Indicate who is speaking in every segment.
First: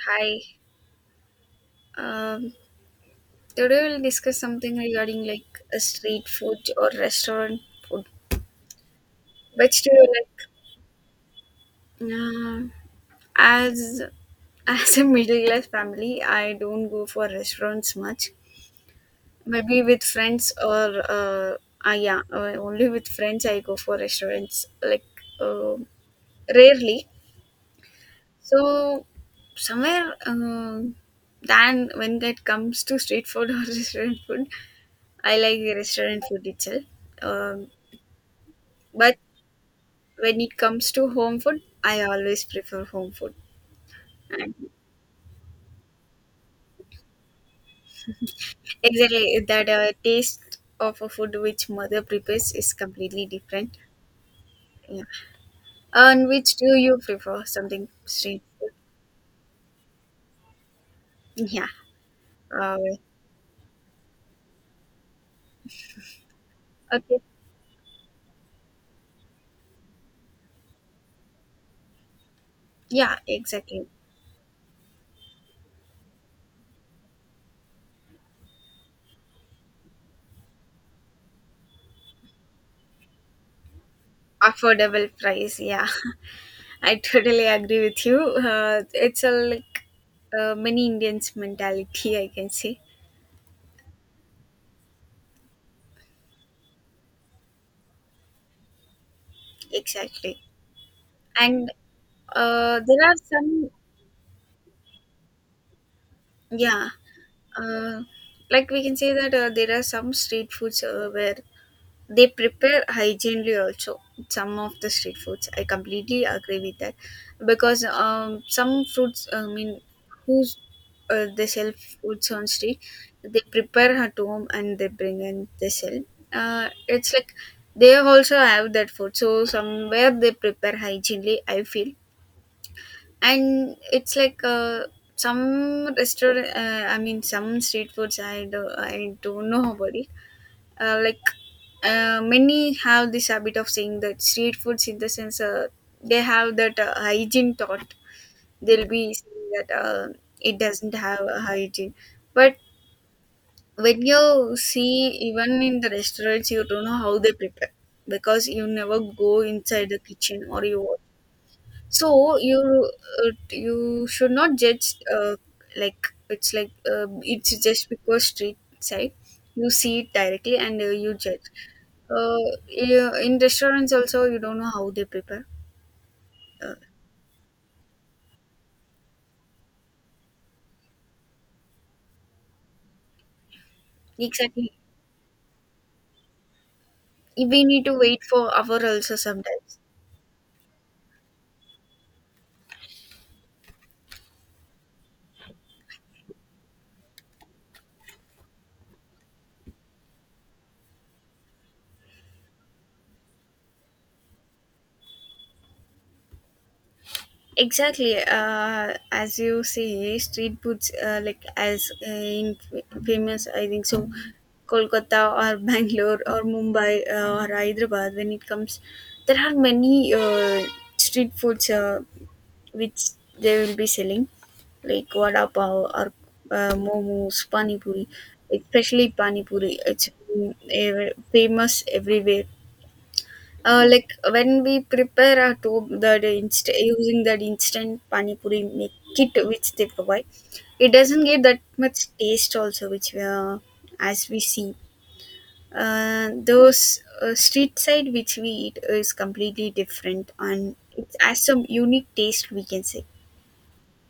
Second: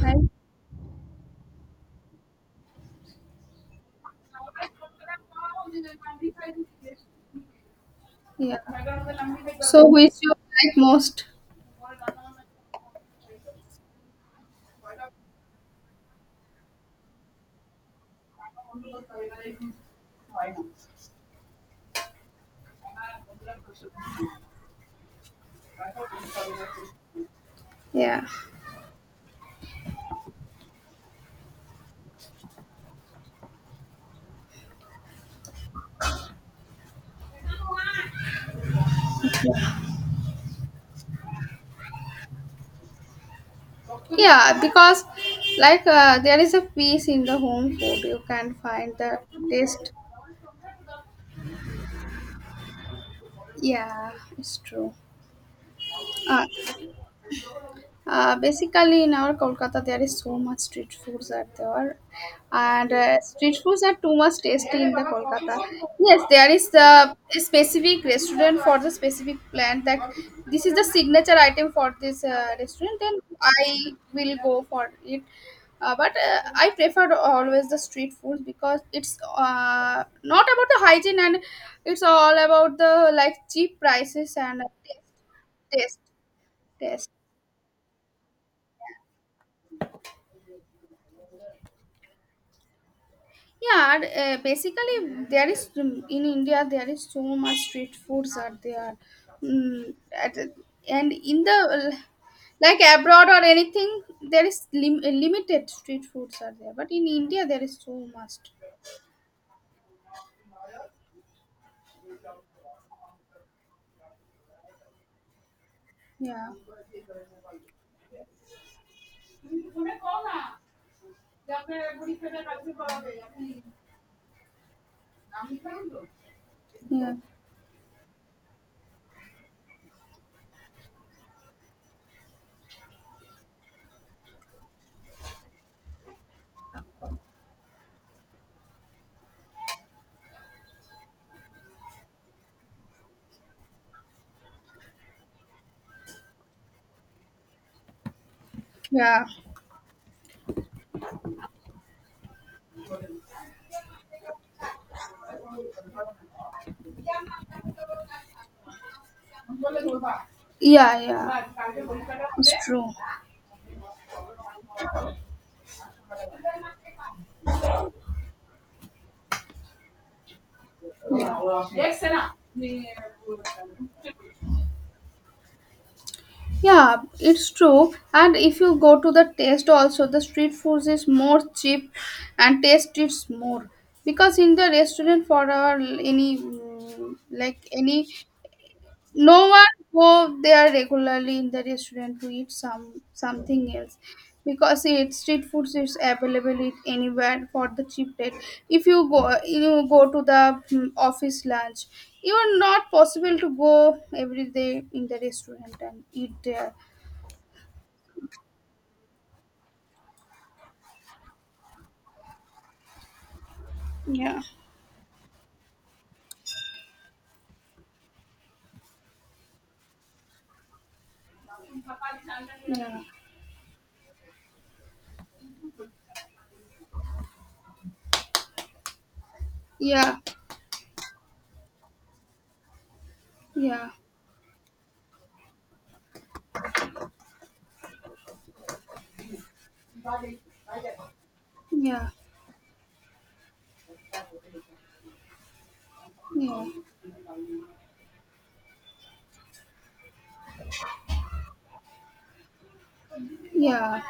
Speaker 1: Right?
Speaker 2: Hi. Um, today we'll discuss something regarding like a street food or restaurant food.
Speaker 1: Yeah.
Speaker 2: Which
Speaker 1: So
Speaker 2: do you
Speaker 1: which you
Speaker 2: like?
Speaker 1: like most?
Speaker 2: Um, as as a middle class family, I don't go for restaurants much. Maybe with friends or yeah, only with friends I go for restaurants like uh, rarely.
Speaker 1: Yeah.
Speaker 2: So somewhere than when it comes to street food or restaurant food I like the restaurant food itself. Um, but when it comes to home food, I always prefer home food. And
Speaker 1: Yeah, because like there is a peace in the home food. You can find the
Speaker 2: exactly that
Speaker 1: taste.
Speaker 2: taste of a food which mother prepares is completely different.
Speaker 1: Yeah, it's true.
Speaker 2: Yeah. And
Speaker 1: Uh,
Speaker 2: which do you prefer? Something street food?
Speaker 1: Basically, in our Kolkata, there is so much street foods are
Speaker 2: Yeah.
Speaker 1: there, are,
Speaker 2: Uh,
Speaker 1: and street foods are too much tasty in the Kolkata. Yes, there is the
Speaker 2: okay.
Speaker 1: a specific restaurant for the specific plant that this is the signature item for this restaurant. Then
Speaker 2: Yeah, exactly.
Speaker 1: I will go for it. But I prefer always the street food because it's not about the hygiene and it's all about the like cheap prices and
Speaker 2: Affordable price. Yeah,
Speaker 1: taste, taste,
Speaker 2: I
Speaker 1: taste.
Speaker 2: totally agree with you. It's a like many Indians mentality, I can say.
Speaker 1: Yeah, and, basically there is in India there is so much street foods are there, at,
Speaker 2: Exactly.
Speaker 1: and in the
Speaker 2: And
Speaker 1: like
Speaker 2: There are
Speaker 1: abroad or
Speaker 2: some,
Speaker 1: anything there is limited street foods are there,
Speaker 2: yeah,
Speaker 1: but in India there is so
Speaker 2: uh,
Speaker 1: much.
Speaker 2: like we can say that there are some street foods where they prepare hygienely also. Some of the street foods, I completely
Speaker 1: Yeah,
Speaker 2: agree with that, because some fruits, I mean, who's they sell foods on street, they prepare at home and they bring and they sell. It's
Speaker 1: yeah,
Speaker 2: like they also have that food, so somewhere they prepare hygienely. I feel and it's like some restaurant I mean some street foods I don't know about it like many have this habit of saying that street foods in the sense they have that hygiene thought they'll be
Speaker 1: yeah,
Speaker 2: saying that it doesn't have a hygiene but when you see even in the restaurants you don't know how they prepare because you never go inside the kitchen or you
Speaker 1: yeah, yeah.
Speaker 2: so
Speaker 1: It's
Speaker 2: you
Speaker 1: true.
Speaker 2: you should not judge like it's just because street side you see it directly and you judge. Uh, yeah, in restaurants also you don't know how they prepare. Uh,
Speaker 1: Yeah, it's true. And if you go to the taste also, the street food is more cheap and taste is more. Because in the
Speaker 2: exactly,
Speaker 1: restaurant for our any
Speaker 2: we
Speaker 1: like
Speaker 2: need to
Speaker 1: any
Speaker 2: wait for hour also
Speaker 1: no one
Speaker 2: sometimes.
Speaker 1: go there regularly in the restaurant to eat some something else because it street food is available it anywhere for the cheap rate. If you go you go to the office lunch, you are not possible to go every day in the restaurant and eat there.
Speaker 2: Exactly. As you say, street foods like as in famous, I think so,
Speaker 1: Yeah.
Speaker 2: Kolkata or Bangalore or Mumbai or Hyderabad. When it comes, there are many street foods
Speaker 1: Yeah.
Speaker 2: which they will be selling, like vada pav or momos, pani puri, especially pani puri. It's
Speaker 1: Yeah.
Speaker 2: famous everywhere. Uh,
Speaker 1: Yeah.
Speaker 2: like when we prepare a to the using that instant pani puri make kit which they provide, it doesn't get that much
Speaker 1: Yeah.
Speaker 2: taste also which we are, as we see. Uh,
Speaker 1: Yeah.
Speaker 2: those street side which we eat is completely different and it has some unique taste we can say.
Speaker 1: Yeah.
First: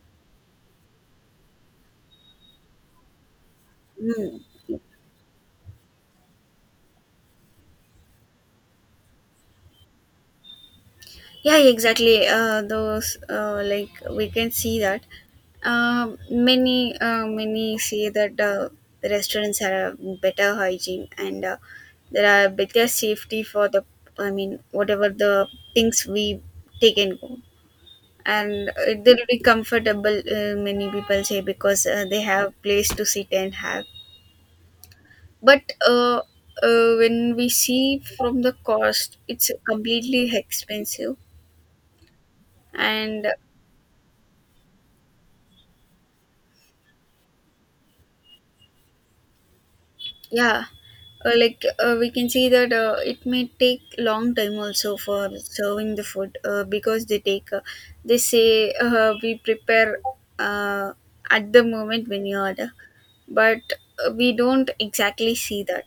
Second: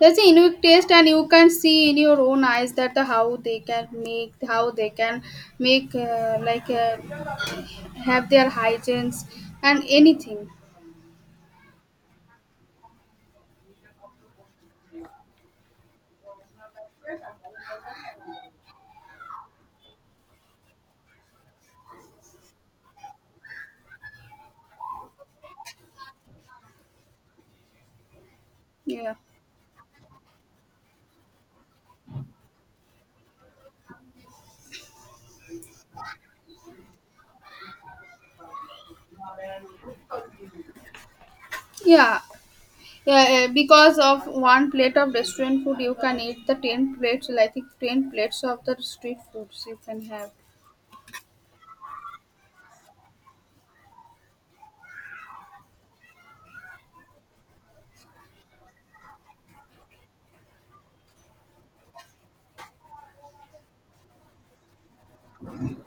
Speaker 1: That's a unique taste and you can see in your own eyes that how they can make
Speaker 2: Mm.
Speaker 1: how they can make like have their hygienes and anything.
Speaker 2: Yeah, exactly. Those like we can see that many many say that the restaurants have better hygiene and there are better safety for the I mean whatever the things we take and go and it
Speaker 1: Yeah.
Speaker 2: will be comfortable. Many people say because they have place to sit and have. But when we see from the cost, it's completely expensive
Speaker 1: Yeah.
Speaker 2: and
Speaker 1: Yeah, because of one plate of restaurant food, you can eat the ten plates, like ten plates of the street foods you can have.
Speaker 2: yeah like we can see that it may take long time also for serving the food because they take they say we prepare uh, at the moment when you order but we don't exactly see that.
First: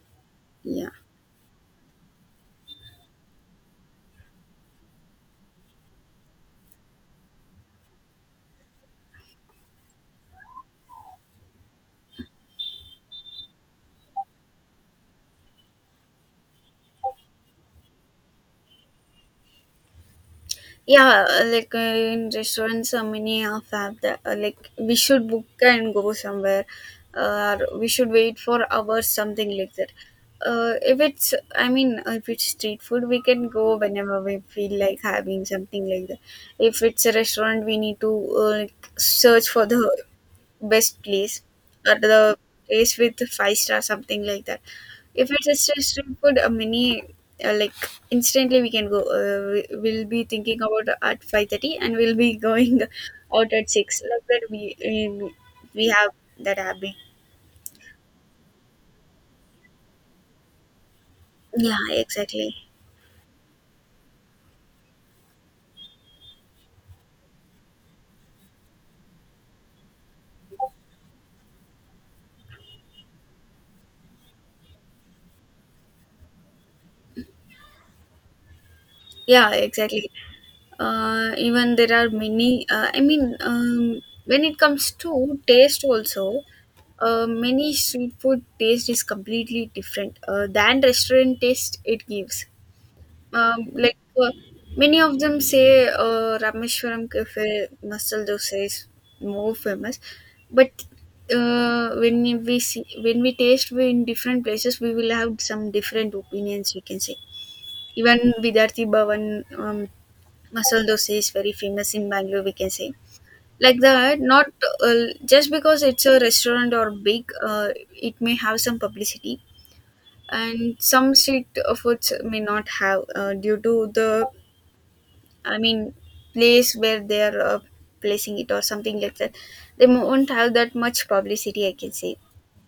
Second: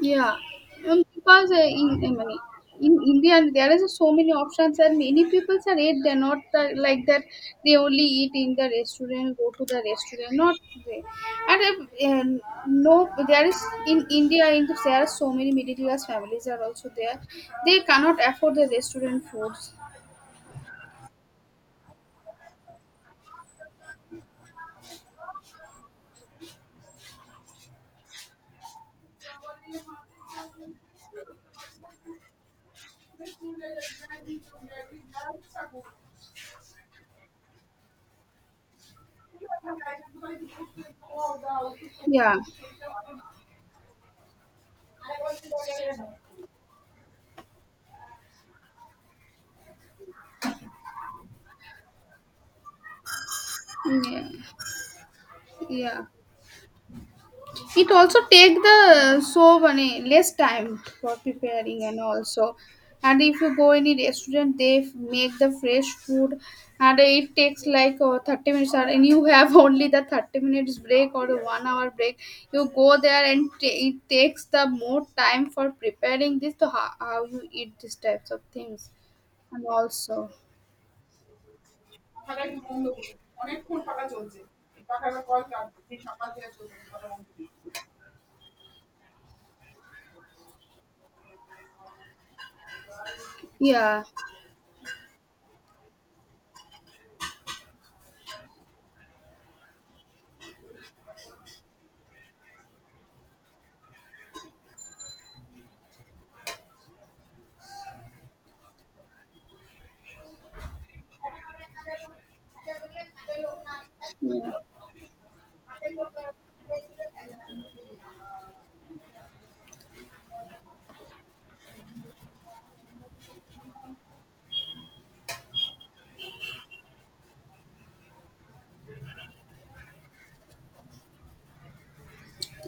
Speaker 1: Yeah,
Speaker 2: Yeah,
Speaker 1: because in I mean, in India there is so many options and many people are eat. They're not like that. They only eat in the restaurant, go to the restaurant, not there. And no, there is in India. In the, there are so many middle class families are also there. They cannot afford the restaurant foods.
Speaker 2: yeah, like in restaurants, many have that. Like we should book and go somewhere, or we should wait for hours, something like that. If it's, I mean, if it's street food, we can go whenever we feel like having something like that. If it's a restaurant, we need to like search for the best place or
Speaker 1: Yeah,
Speaker 2: the place with five-star something like that if it's a street food a mini like instantly we can go we'll be thinking about at 5:30 and we'll be going out at 6 like
Speaker 1: yeah,
Speaker 2: that. We
Speaker 1: yeah.
Speaker 2: have that habit.
Speaker 1: It also take the so many less time for
Speaker 2: Yeah,
Speaker 1: preparing and
Speaker 2: exactly.
Speaker 1: also and if you go any restaurant they make the fresh food and it takes like 30 minutes or- and you have only the 30 minutes break or 1 hour break, you go there and ta it takes the more time for preparing this to how you eat these types of things
Speaker 2: Yeah,
Speaker 1: and
Speaker 2: exactly.
Speaker 1: also,
Speaker 2: Even there are many, I mean, when it comes to taste also many street food taste is completely different than restaurant taste it gives. Like
Speaker 1: yeah,
Speaker 2: many of them say Rameshwaram Cafe masala dosa is more famous, but when we see when we taste we in different places we will have some different opinions we can say. Even Vidyarthi Bhavan um, masala dosa is very famous in Bangalore, we can say. Like that, not
Speaker 1: yeah.
Speaker 2: uh, just because it's a restaurant or big, it may have some publicity, and some street foods may not have due to the, I mean, place where they are placing it or something like that. They won't have that much publicity, I can say.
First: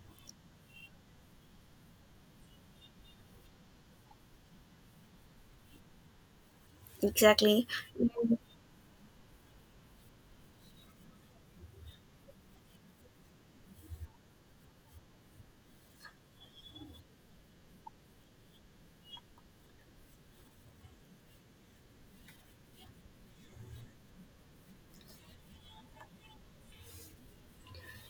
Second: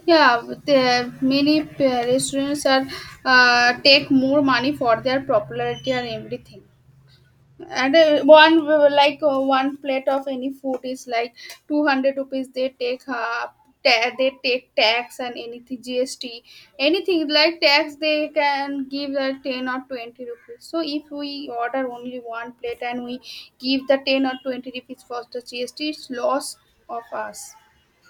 Speaker 1: Yeah, the many restaurants are take more money for their popularity and everything.
Speaker 2: Exactly.
Speaker 1: And one plate of any food is like 200 rupees. They take they take tax and anything GST, anything like tax they can give the 10 or 20 rupees. So if we order only one plate and we give the 10 or 20 rupees for the GST, it's loss of us.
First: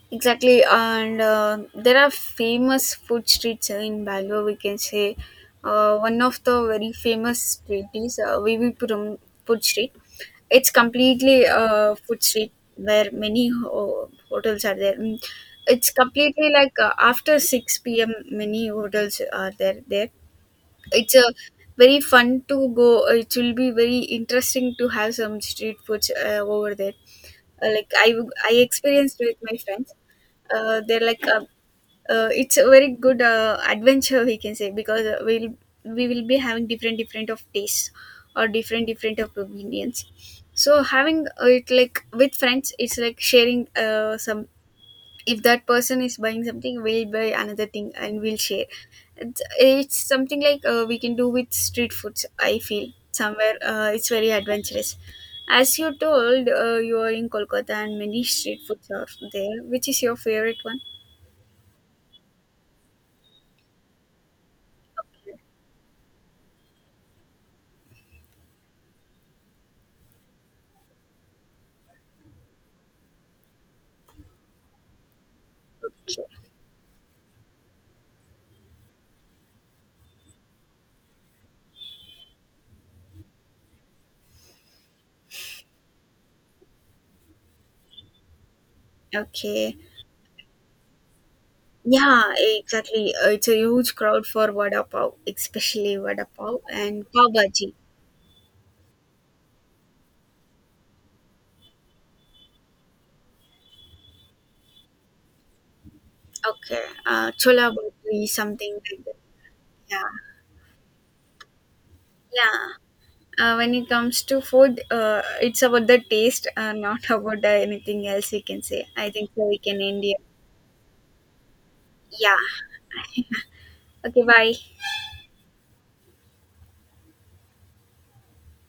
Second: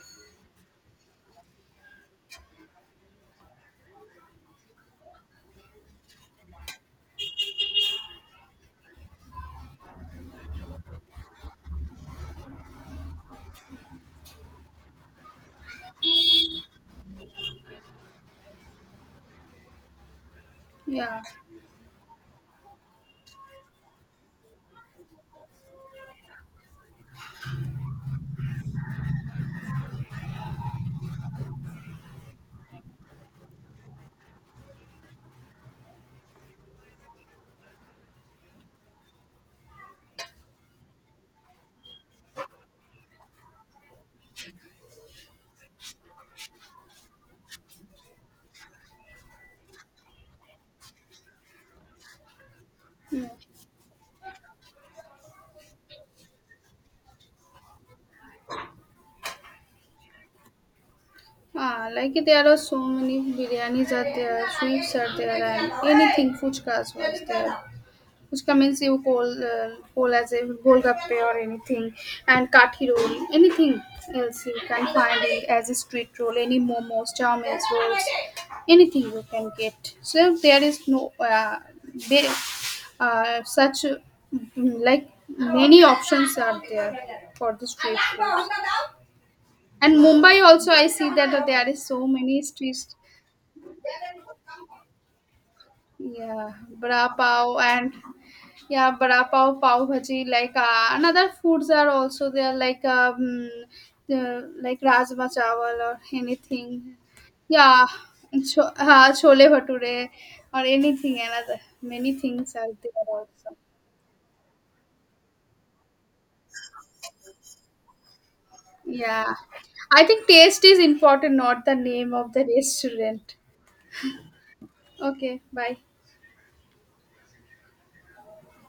Speaker 2: Exactly, and there are famous food streets in Bangalore. We can say one of the very famous street is VV Puram Food Street. It's completely a food street where many hotels are there. It's completely like after 6 p.m. Many hotels are there. There, it's
Speaker 1: Yeah.
Speaker 2: a very fun to go. It will be very interesting to have some street foods over there. Like I experienced with my friends. They're like it's a very good adventure we can say because we will be having different different of tastes or different different of opinions, so having it like with friends it's like sharing some. If that person is buying something, we'll buy another thing and we'll share. It's something like we can do with street foods I feel. Somewhere it's very adventurous. As you told, you are in Kolkata and many street foods are there. Which is your favorite one?
Speaker 1: Ah, like there are so many biryanis are there, sweets are there, and anything fuchkas was there. Fuchka means you call call as a golgappe or anything, and kathi roll, anything else you can find it as a street roll, any momos, chow mein rolls, anything you can get. So there is no they such like many options are there for the street food.
Speaker 2: Okay.
Speaker 1: And Mumbai also, I see that there is so
Speaker 2: Yeah,
Speaker 1: many streets.
Speaker 2: exactly. It's a huge crowd for vada pav, especially vada
Speaker 1: Yeah,
Speaker 2: pav
Speaker 1: bra
Speaker 2: and pav
Speaker 1: pav
Speaker 2: bhaji.
Speaker 1: and yeah, bra pav, pav bhaji. Like another foods are also there, like the, like rajma chawal or anything.
Speaker 2: Okay. Chola
Speaker 1: Yeah,
Speaker 2: bhaji, something like that.
Speaker 1: chole
Speaker 2: Yeah.
Speaker 1: bhature or anything. Another many things
Speaker 2: Yeah.
Speaker 1: are there
Speaker 2: Uh,
Speaker 1: also.
Speaker 2: when it comes to food, it's about the taste, not about the anything else we can say. I think
Speaker 1: Yeah,
Speaker 2: so we can end
Speaker 1: I
Speaker 2: here.
Speaker 1: think taste is important, not the name of
Speaker 2: Yeah.
Speaker 1: the restaurant.
Speaker 2: Okay, bye.
Speaker 1: Okay, bye.